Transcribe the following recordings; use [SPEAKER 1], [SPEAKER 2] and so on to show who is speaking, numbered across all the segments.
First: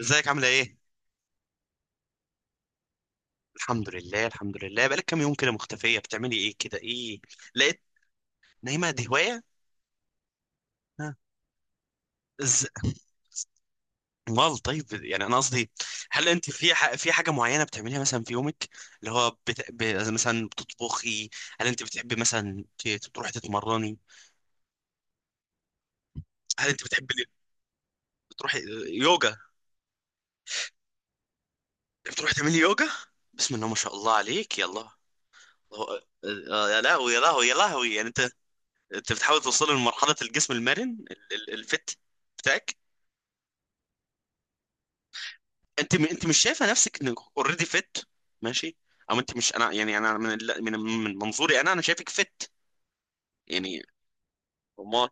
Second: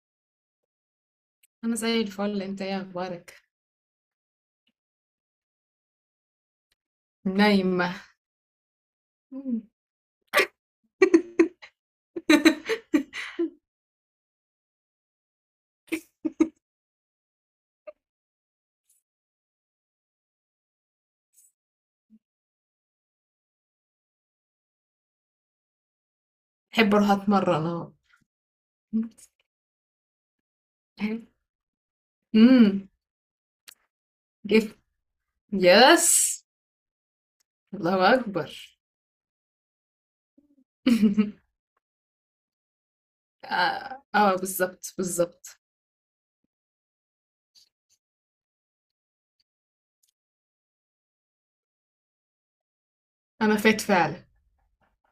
[SPEAKER 1] ازيك عاملة ايه؟
[SPEAKER 2] انا زي الفل. انت ايه اخبارك؟
[SPEAKER 1] الحمد لله. بقالك كام يوم كده مختفية بتعملي ايه كده ايه؟ لقيت
[SPEAKER 2] نايمه.
[SPEAKER 1] نايمة دي هواية؟ ها؟ از... امال طيب يعني انا قصدي، هل انت في في حاجة معينة بتعمليها مثلا في يومك اللي هو مثلا بتطبخي؟ هل انت بتحبي مثلا تروحي تتمرني؟ هل انت
[SPEAKER 2] احب اروح
[SPEAKER 1] بتحبي
[SPEAKER 2] اتمرن اهو.
[SPEAKER 1] تروحي يوجا؟ بتروحي تعملي يوجا؟
[SPEAKER 2] امم.
[SPEAKER 1] بسم الله ما شاء الله عليك،
[SPEAKER 2] جيف.
[SPEAKER 1] يلا.
[SPEAKER 2] يس.
[SPEAKER 1] يا لهوي يا لهوي يا لهوي، يعني
[SPEAKER 2] الله
[SPEAKER 1] انت
[SPEAKER 2] اكبر.
[SPEAKER 1] انت بتحاول توصل لمرحلة الجسم المرن الفت بتاعك؟
[SPEAKER 2] اه، آه، بالظبط بالظبط.
[SPEAKER 1] انت مش شايفه نفسك انك اوريدي فت؟ ماشي، او انت مش، انا يعني انا من منظوري انا شايفك فت
[SPEAKER 2] انا فات
[SPEAKER 1] يعني.
[SPEAKER 2] فعلا،
[SPEAKER 1] امال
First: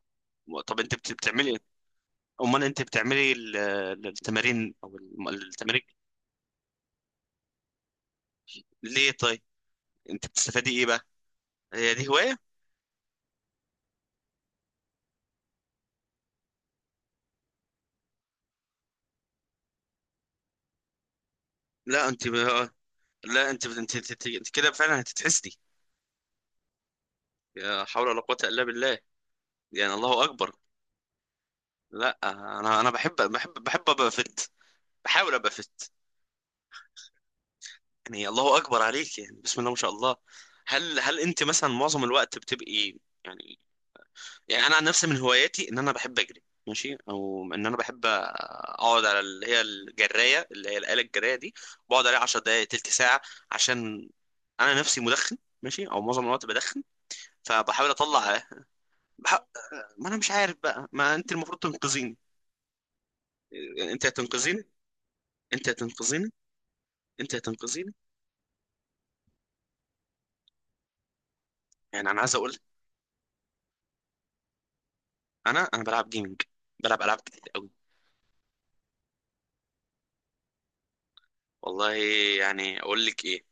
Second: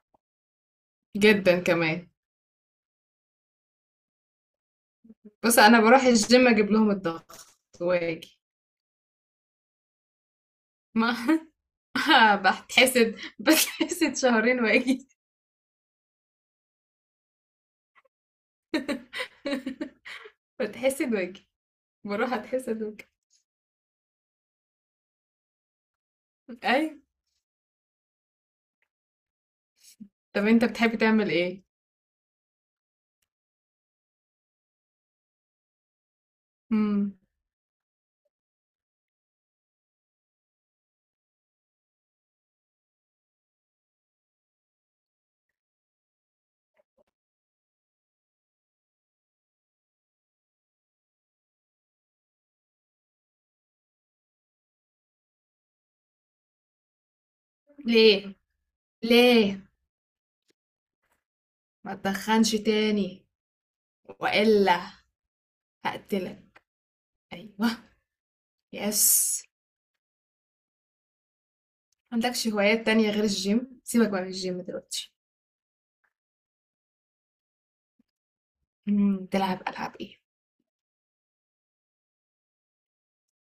[SPEAKER 1] طب انت بتعملي إيه؟
[SPEAKER 2] جدا كمان.
[SPEAKER 1] امال انت بتعملي التمارين او
[SPEAKER 2] بص، انا
[SPEAKER 1] التمارين
[SPEAKER 2] بروح الجيم اجيب لهم الضغط واجي.
[SPEAKER 1] ليه طيب؟ انت بتستفادي ايه بقى؟
[SPEAKER 2] ما.
[SPEAKER 1] هي دي هوايه؟
[SPEAKER 2] بتحسد بتحسد، شهرين واجي. بتحسد واجي.
[SPEAKER 1] لا انت
[SPEAKER 2] بروح
[SPEAKER 1] ب...
[SPEAKER 2] اتحسد واجي.
[SPEAKER 1] لا انت كده فعلا هتتحسدي.
[SPEAKER 2] اي.
[SPEAKER 1] يا حول ولا قوه الا بالله، يعني الله
[SPEAKER 2] طب
[SPEAKER 1] اكبر.
[SPEAKER 2] انت بتحب تعمل
[SPEAKER 1] لا انا، انا بحب ابقى فت، بحاول ابقى فت.
[SPEAKER 2] ايه؟
[SPEAKER 1] يعني الله اكبر عليك، يعني بسم الله ما شاء الله. هل انت مثلا معظم الوقت بتبقي، يعني، يعني انا عن نفسي من هواياتي ان انا بحب اجري، ماشي، او ان انا بحب اقعد على اللي هي الجرايه، اللي هي الاله الجرايه دي، بقعد عليها 10 دقائق، تلت ساعه، عشان انا نفسي مدخن، ماشي، او معظم الوقت بدخن، فبحاول
[SPEAKER 2] ليه؟
[SPEAKER 1] اطلع. بح...
[SPEAKER 2] ليه؟
[SPEAKER 1] ما انا مش عارف بقى، ما انت المفروض
[SPEAKER 2] ما
[SPEAKER 1] تنقذيني.
[SPEAKER 2] تدخنش تاني.
[SPEAKER 1] انت هتنقذيني
[SPEAKER 2] والا
[SPEAKER 1] انت هتنقذيني
[SPEAKER 2] هقتلك.
[SPEAKER 1] انت
[SPEAKER 2] ايوه.
[SPEAKER 1] هتنقذيني.
[SPEAKER 2] يس.
[SPEAKER 1] يعني
[SPEAKER 2] ما
[SPEAKER 1] انا عايز
[SPEAKER 2] عندكش
[SPEAKER 1] اقول،
[SPEAKER 2] هوايات تانية غير الجيم، سيبك بقى من الجيم دلوقتي.
[SPEAKER 1] انا بلعب جيمنج، بلعب العاب كتير.
[SPEAKER 2] تلعب العاب ايه؟
[SPEAKER 1] والله، يعني اقول لك ايه،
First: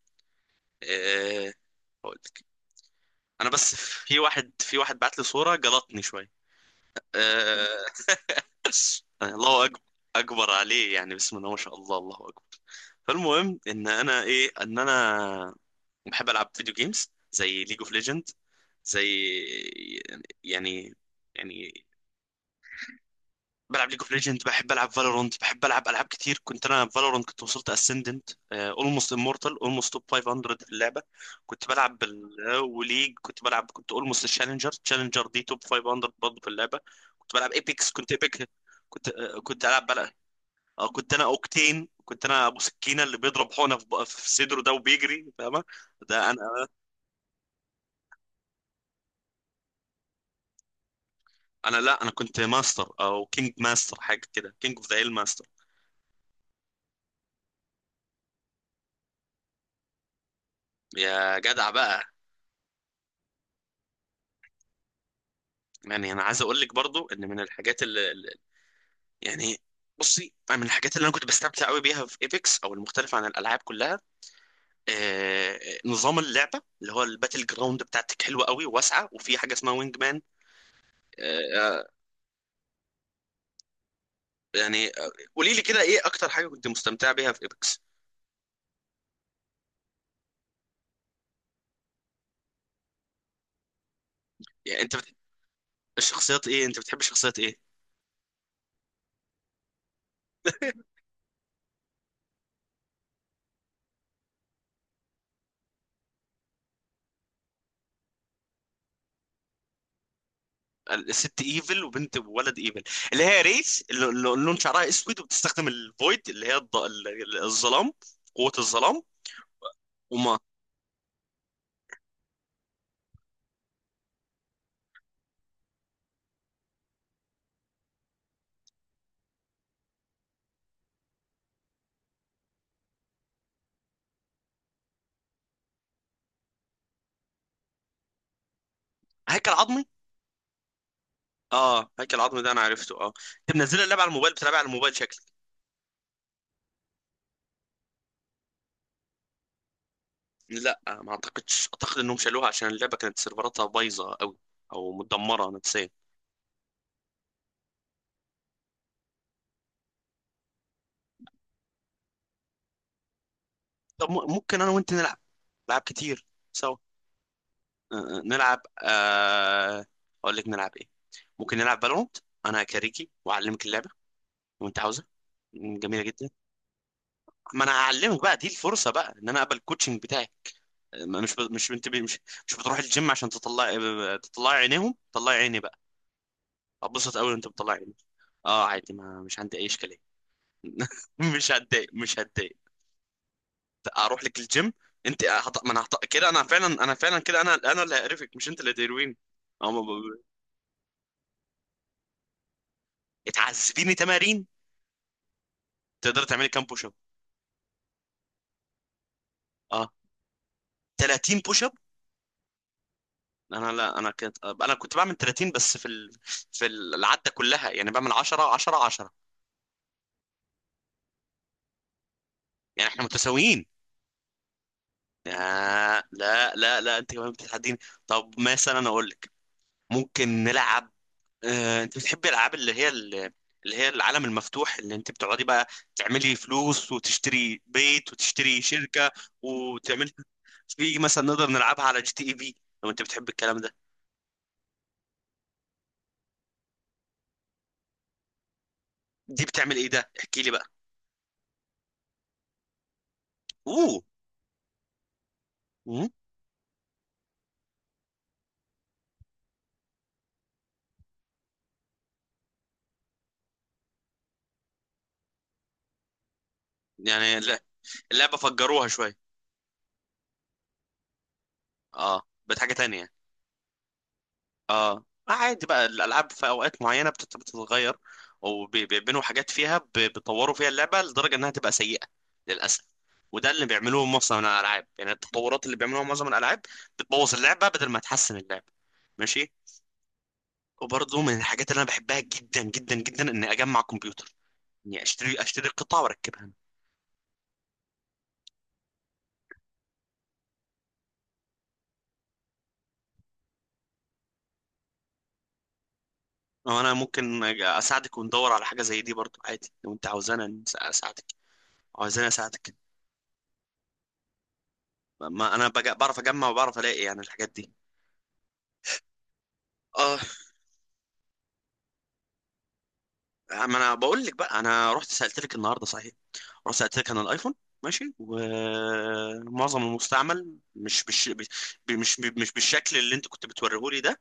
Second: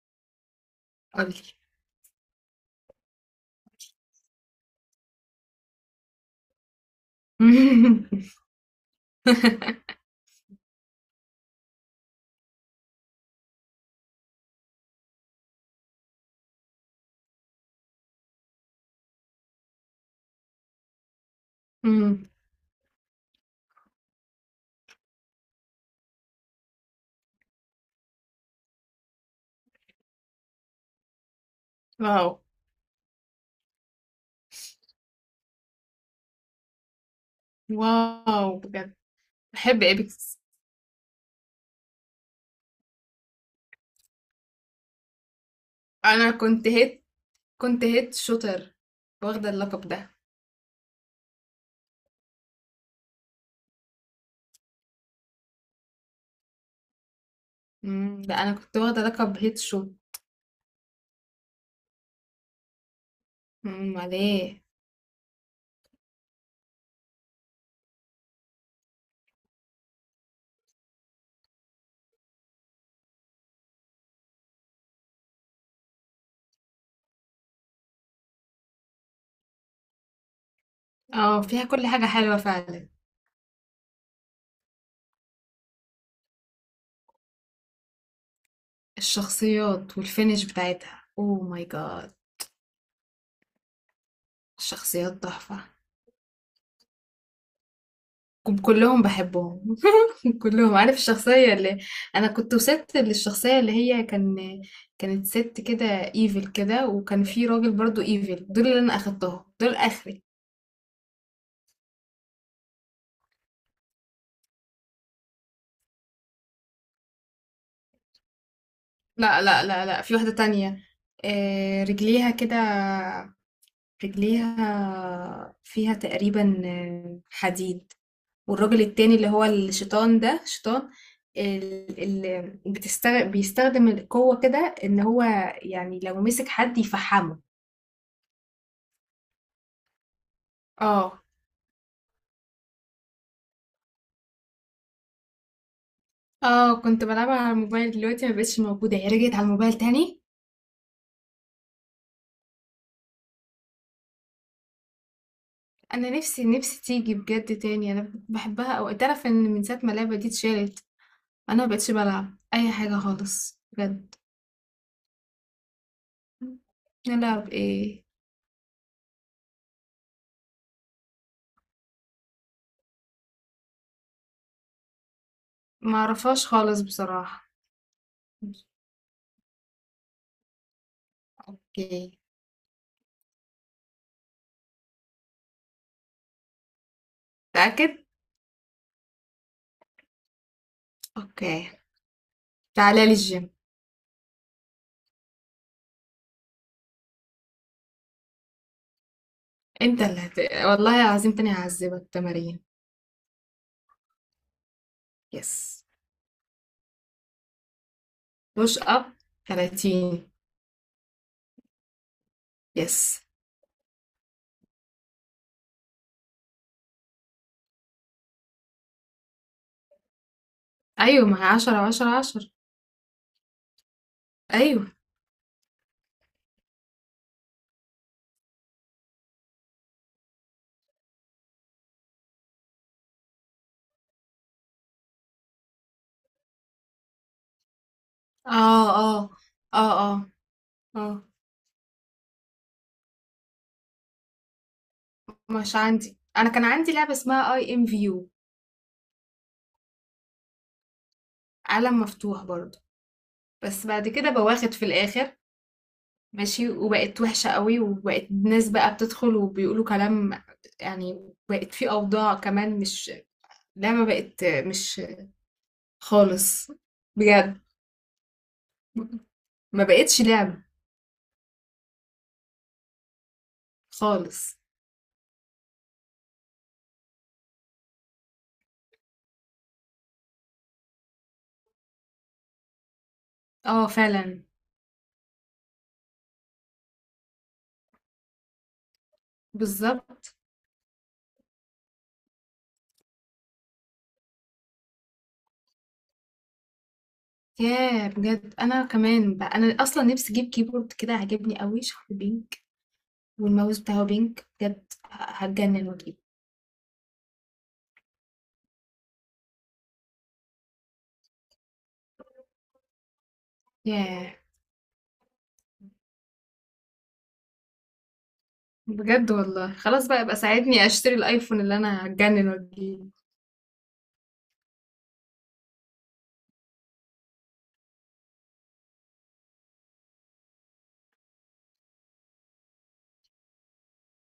[SPEAKER 1] أه،
[SPEAKER 2] قولي.
[SPEAKER 1] اقول لك، انا بس، في واحد بعت لي صورة جلطني شوية، أه. الله أكبر، اكبر عليه، يعني بسم الله ما شاء الله، الله اكبر. فالمهم ان انا ايه، ان انا بحب العب فيديو جيمز زي ليج اوف ليجند، زي، يعني، يعني
[SPEAKER 2] مم،
[SPEAKER 1] بلعب ليج اوف ليجند، بحب العب فالورانت، بحب العب العاب كتير. كنت انا في فالورانت كنت وصلت اسندنت، اولموست امورتال، اولموست توب 500 في اللعبه. كنت بلعب بال...
[SPEAKER 2] واو.
[SPEAKER 1] آه، وليج كنت بلعب، كنت اولموست تشالنجر، تشالنجر دي توب 500 برضه في اللعبه. كنت بلعب ايبكس،
[SPEAKER 2] واو بجد.
[SPEAKER 1] كنت
[SPEAKER 2] بحب
[SPEAKER 1] العب بلع...
[SPEAKER 2] ايبكس.
[SPEAKER 1] آه، كنت انا اوكتين، كنت انا ابو سكينه اللي بيضرب حقنه في في صدره ده وبيجري، فاهمه؟ ده
[SPEAKER 2] انا
[SPEAKER 1] انا.
[SPEAKER 2] كنت هيت. كنت هيت شوتر، واخدة اللقب ده.
[SPEAKER 1] انا لا، انا كنت ماستر، او كينج ماستر، حاجه كده، كينج اوف ذا هيل ماستر.
[SPEAKER 2] ده انا كنت واخدة لقب هيت شوت.
[SPEAKER 1] يا جدع بقى.
[SPEAKER 2] مم، عليه.
[SPEAKER 1] يعني انا عايز اقول لك برضو ان من الحاجات يعني، بصي، من الحاجات اللي انا كنت بستمتع قوي بيها في ايبكس، او المختلفه عن الالعاب كلها، آه، نظام اللعبه اللي هو الباتل جراوند بتاعتك حلوه قوي وواسعه، وفي حاجه اسمها وينج مان.
[SPEAKER 2] اه، فيها كل
[SPEAKER 1] آه،
[SPEAKER 2] حاجة حلوة فعلا.
[SPEAKER 1] يعني آه، قولي لي كده، ايه اكتر حاجه كنت مستمتع بيها في ايبكس؟
[SPEAKER 2] الشخصيات والفينش بتاعتها اوه ماي جاد.
[SPEAKER 1] يعني انت
[SPEAKER 2] الشخصيات
[SPEAKER 1] بتحب
[SPEAKER 2] تحفة.
[SPEAKER 1] الشخصيات ايه، انت بتحب شخصيات ايه؟
[SPEAKER 2] كلهم بحبهم. كلهم، عارف الشخصية اللي... انا كنت وصلت للشخصية اللي هي كان، كانت ست كده ايفل كده، وكان في راجل برضو ايفل، دول اللي انا اخدتهم دول اخري.
[SPEAKER 1] الست ايفل وبنت وولد ايفل، اللي هي ريس، اللي لون شعرها اسود وبتستخدم الفويد اللي هي الظلام، قوة الظلام.
[SPEAKER 2] لا، لا، لا، لا، في واحدة
[SPEAKER 1] وما،
[SPEAKER 2] تانية. رجليها كده، رجليها فيها تقريبا حديد. والراجل التاني اللي هو الشيطان، ده شيطان اللي بيستخدم القوة كده ان هو، يعني لو مسك حد يفحمه.
[SPEAKER 1] هيكل عظمي.
[SPEAKER 2] اه،
[SPEAKER 1] اه، هيكل عظمي، ده انا عرفته، اه. انت منزل اللعبه على الموبايل، بتلعبها على الموبايل شكلك.
[SPEAKER 2] اه، كنت بلعبها على الموبايل. دلوقتي ما بقتش موجودة، هي رجعت على الموبايل تاني.
[SPEAKER 1] لا، ما اعتقدش، اعتقد انهم شالوها عشان اللعبه كانت سيرفراتها بايظه قوي، او متدمره نفسيا.
[SPEAKER 2] انا نفسي نفسي تيجي بجد تاني، انا بحبها. او تعرف ان من ساعة ما اللعبة دي اتشالت، انا ما بقتش بلعب اي حاجة خالص
[SPEAKER 1] طب
[SPEAKER 2] بجد.
[SPEAKER 1] ممكن انا وانت نلعب، نلعب كتير سوا.
[SPEAKER 2] نلعب
[SPEAKER 1] آه،
[SPEAKER 2] ايه؟
[SPEAKER 1] آه، نلعب آه... اقول لك نلعب ايه، ممكن نلعب فالورانت، انا كاريكي واعلمك اللعبه وانت عاوزها. م،
[SPEAKER 2] ما
[SPEAKER 1] جميله جدا.
[SPEAKER 2] اعرفهاش خالص بصراحة.
[SPEAKER 1] ما انا هعلمك بقى، دي الفرصه بقى ان انا اقبل الكوتشنج بتاعك. آه، ما- مش ب... مش انت ب...
[SPEAKER 2] اوكي.
[SPEAKER 1] مش مش بتروح الجيم عشان تطلع، تطلعي عينيهم؟ طلعي عيني بقى، اتبسط قوي وانت بتطلع عيني.
[SPEAKER 2] متأكد؟
[SPEAKER 1] اه، عادي، ما مش عندي اي اشكاليه. مش
[SPEAKER 2] اوكي.
[SPEAKER 1] هتضايق، مش هتضايق.
[SPEAKER 2] تعالى لي الجيم.
[SPEAKER 1] اروح لك الجيم. انت هط... ما انا هط... كده انا فعلا، انا فعلا كده، انا اللي هقرفك، مش انت اللي هتقرفيني. اه ما
[SPEAKER 2] انت اللي هت... والله العظيم تاني هعذبك تمارين.
[SPEAKER 1] اتعذبيني تمارين؟
[SPEAKER 2] يس.
[SPEAKER 1] تقدر تعملي كام بوش اب؟
[SPEAKER 2] بوش اب،
[SPEAKER 1] اه،
[SPEAKER 2] 30.
[SPEAKER 1] 30 بوش اب.
[SPEAKER 2] يس.
[SPEAKER 1] انا لا، انا كنت بعمل 30، بس في في العده كلها، يعني بعمل 10 10 10.
[SPEAKER 2] ايوه، ما هي 10 10 10.
[SPEAKER 1] يعني احنا متساويين.
[SPEAKER 2] ايوه.
[SPEAKER 1] آه، لا، انت كمان بتتحديني. طب مثلا اقول لك، ممكن نلعب، آه، انت بتحبي الالعاب اللي هي اللي هي العالم المفتوح، اللي انت بتقعدي بقى تعملي فلوس، وتشتري بيت، وتشتري
[SPEAKER 2] اه،
[SPEAKER 1] شركة،
[SPEAKER 2] اه، اه،
[SPEAKER 1] وتعملي،
[SPEAKER 2] اه،
[SPEAKER 1] في مثلا
[SPEAKER 2] اه.
[SPEAKER 1] نقدر نلعبها على جي تي اي في، لو انت بتحب الكلام ده.
[SPEAKER 2] مش عندي، انا كان عندي لعبه اسمها اي ام فيو.
[SPEAKER 1] دي بتعمل ايه ده، احكي لي بقى.
[SPEAKER 2] عالم مفتوح برضو، بس
[SPEAKER 1] اوه،
[SPEAKER 2] بعد كده بواخد في الاخر.
[SPEAKER 1] مم.
[SPEAKER 2] ماشي، وبقت وحشه قوي، وبقت ناس بقى بتدخل وبيقولوا كلام. يعني بقت في اوضاع كمان، مش لعبه، بقت مش خالص
[SPEAKER 1] يعني
[SPEAKER 2] بجد.
[SPEAKER 1] اللعبة فجروها شوية.
[SPEAKER 2] ما بقتش لعبه
[SPEAKER 1] اه، بقت حاجة تانية.
[SPEAKER 2] خالص.
[SPEAKER 1] اه آه، عادي بقى، الالعاب في اوقات معينه بتتغير، وبيعملوا حاجات فيها، بيطوروا فيها اللعبه لدرجه انها تبقى سيئه للاسف. وده اللي
[SPEAKER 2] اه،
[SPEAKER 1] بيعملوه معظم
[SPEAKER 2] فعلا.
[SPEAKER 1] الالعاب، يعني التطورات اللي بيعملوها معظم الالعاب، بتبوظ اللعبه بدل ما تحسن اللعبه، ماشي.
[SPEAKER 2] بالظبط.
[SPEAKER 1] وبرضه من الحاجات اللي انا بحبها جدا جدا جدا، اني اجمع كمبيوتر، اني اشتري قطع واركبها انا.
[SPEAKER 2] ياه بجد، انا كمان بقى، انا اصلا نفسي اجيب كيبورد كده عاجبني قوي شكله بينك. والماوس بتاعه بينك بجد، هتجنن واجيبه.
[SPEAKER 1] أو أنا ممكن اساعدك، وندور على حاجه زي دي برضه عادي، لو انت عاوزانا اساعدك، عاوزاني اساعدك،
[SPEAKER 2] ياه
[SPEAKER 1] ما انا بعرف اجمع وبعرف الاقي يعني الحاجات دي.
[SPEAKER 2] بجد، والله خلاص
[SPEAKER 1] اه
[SPEAKER 2] بقى، يبقى ساعدني اشتري الايفون اللي انا هتجنن واجيبه.
[SPEAKER 1] آه، ما انا بقول لك بقى، انا رحت سالت لك النهارده صحيح، رحت سالت لك عن الايفون، ماشي، ومعظم المستعمل مش مش مش بالشكل اللي انت كنت بتوريه لي ده،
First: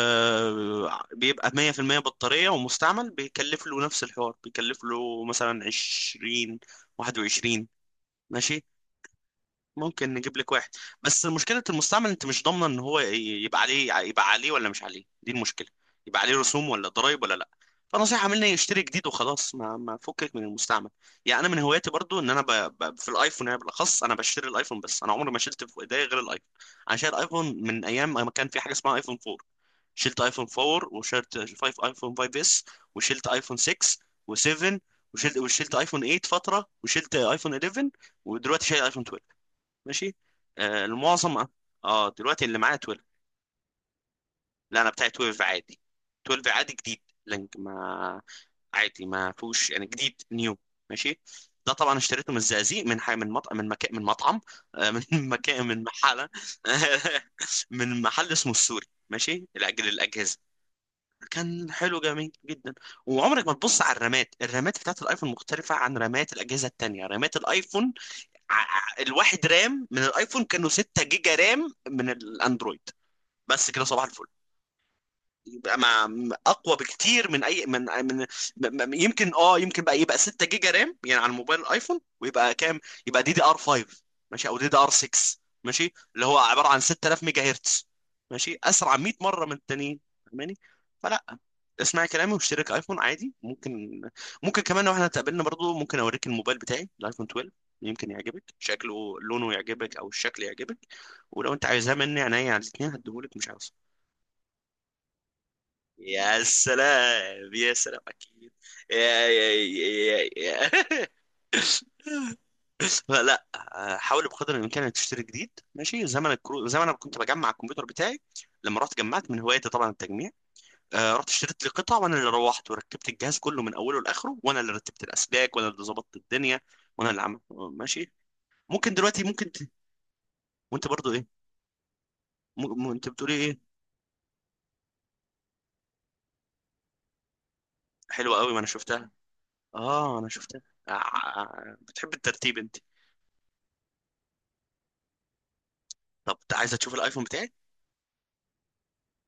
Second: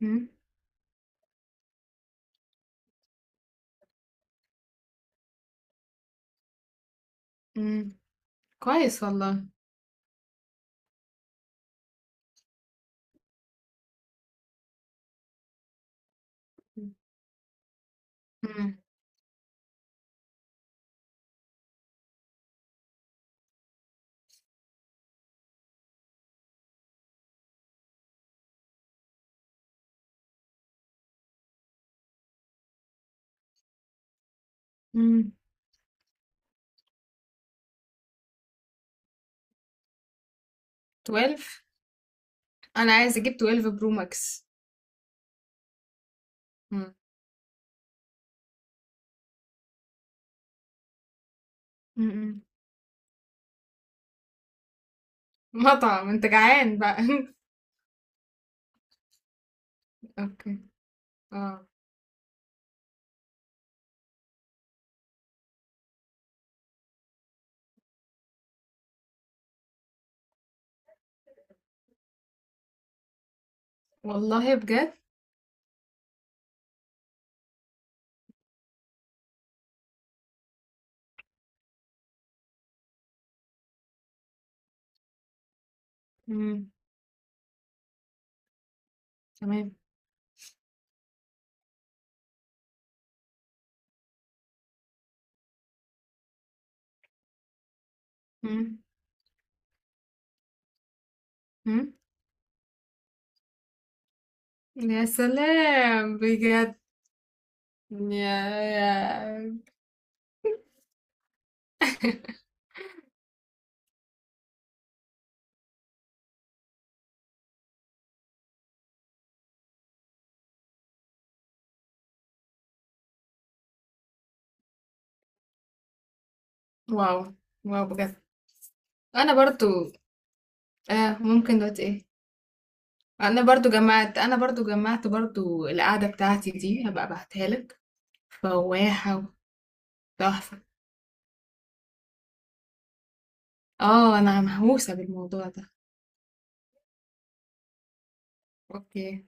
[SPEAKER 2] مم،
[SPEAKER 1] 100% بطاريه ومستعمل، بيكلف له نفس الحوار، بيكلف له مثلا 20، 21،
[SPEAKER 2] مم،
[SPEAKER 1] ماشي.
[SPEAKER 2] كويس والله.
[SPEAKER 1] ممكن نجيب لك واحد، بس مشكلة المستعمل، انت مش ضامنة ان هو يبقى عليه، يبقى عليه ولا مش عليه، دي المشكلة، يبقى عليه رسوم ولا ضرائب ولا لا. فنصيحة مني
[SPEAKER 2] مم،
[SPEAKER 1] يشتري جديد وخلاص، ما فكك من المستعمل. يعني انا من هواياتي برضو ان انا في الايفون، يعني بالاخص انا بشتري الايفون بس، انا عمري ما شلت في ايديا غير الايفون. انا شايل ايفون من ايام ما كان في حاجة اسمها ايفون 4، شلت ايفون 4، وشلت 5، ايفون 5 اس، وشلت ايفون 6، و7،
[SPEAKER 2] مم،
[SPEAKER 1] وشلت ايفون 8 فترة، وشلت ايفون 11، ودلوقتي شايل ايفون اتناشر. ماشي. آه المعظم.
[SPEAKER 2] 12.
[SPEAKER 1] اه دلوقتي اللي معايا
[SPEAKER 2] انا
[SPEAKER 1] 12.
[SPEAKER 2] عايز اجيب 12 برو ماكس.
[SPEAKER 1] لا انا بتاعي 12 عادي، 12 عادي
[SPEAKER 2] مم،
[SPEAKER 1] جديد. لينك ما، عادي، ما فيهوش يعني، جديد نيو. ماشي. ده طبعا
[SPEAKER 2] مم،
[SPEAKER 1] اشتريته من
[SPEAKER 2] مم.
[SPEAKER 1] الزقازيق، من حي من مطعم من مكان من مطعم آه، من مكان، من
[SPEAKER 2] مطعم؟ انت
[SPEAKER 1] محل
[SPEAKER 2] جعان بقى؟
[SPEAKER 1] من محل اسمه السوري، ماشي لاجل الاجهزه،
[SPEAKER 2] اوكي. اه،
[SPEAKER 1] كان حلو جميل جدا. وعمرك ما تبص على الرامات، الرامات بتاعت الايفون مختلفه عن رامات الاجهزه التانيه، رامات الايفون، الواحد رام من الايفون كانوا 6 جيجا رام من الاندرويد، بس كده صباح الفل.
[SPEAKER 2] والله بجد.
[SPEAKER 1] يبقى مع اقوى بكتير من اي يمكن اه، يمكن بقى، يبقى 6 جيجا رام يعني على الموبايل الايفون، ويبقى كام، يبقى دي دي ار 5 ماشي، او دي دي ار 6 ماشي، اللي هو عباره
[SPEAKER 2] مم،
[SPEAKER 1] عن 6000 ميجا هرتز، ماشي، اسرع 100 مره من
[SPEAKER 2] تمام.
[SPEAKER 1] التانيين، فاهماني؟ فلا، اسمعي كلامي واشترك ايفون عادي، ممكن. ممكن كمان لو احنا اتقابلنا برضو ممكن اوريك الموبايل بتاعي الايفون 12، يمكن يعجبك
[SPEAKER 2] إمم،
[SPEAKER 1] شكله، لونه يعجبك، او الشكل يعجبك، ولو انت
[SPEAKER 2] إمم،
[SPEAKER 1] عايزاه مني، عينيا على الاثنين، هديهولك، مش عاوز.
[SPEAKER 2] يا سلام
[SPEAKER 1] يا
[SPEAKER 2] بجد!
[SPEAKER 1] سلام يا سلام اكيد. يا
[SPEAKER 2] يا
[SPEAKER 1] يا يا يا
[SPEAKER 2] يا.
[SPEAKER 1] لا. حاول بقدر الامكان انك تشتري جديد، ماشي. زمن ما انا كنت بجمع الكمبيوتر بتاعي، لما رحت جمعت من هوايتي طبعا التجميع، آه، رحت اشتريت لي قطع، وانا اللي روحت وركبت الجهاز كله من اوله لاخره، وانا اللي رتبت الاسلاك، وانا اللي ظبطت الدنيا، وانا
[SPEAKER 2] واو!
[SPEAKER 1] اللي عملت،
[SPEAKER 2] واو
[SPEAKER 1] ماشي.
[SPEAKER 2] بجد.
[SPEAKER 1] ممكن دلوقتي
[SPEAKER 2] أنا
[SPEAKER 1] ممكن ت...
[SPEAKER 2] برضه...
[SPEAKER 1] وانت برضو ايه؟
[SPEAKER 2] ممكن دلوقتي إيه،
[SPEAKER 1] م... انت بتقولي
[SPEAKER 2] أنا
[SPEAKER 1] ايه؟
[SPEAKER 2] برضه جمّعت أنا برضه جمّعت برضه القعدة بتاعتي دي، هابقى أبعتها لك.
[SPEAKER 1] حلوه قوي، ما انا شفتها.
[SPEAKER 2] فواحة
[SPEAKER 1] اه انا شفتها.
[SPEAKER 2] وتحفة.
[SPEAKER 1] آه، آه، آه، بتحب الترتيب انت.
[SPEAKER 2] أنا مهووسة بالموضوع ده.
[SPEAKER 1] طب عايزه تشوف الايفون بتاعي؟
[SPEAKER 2] أوكي.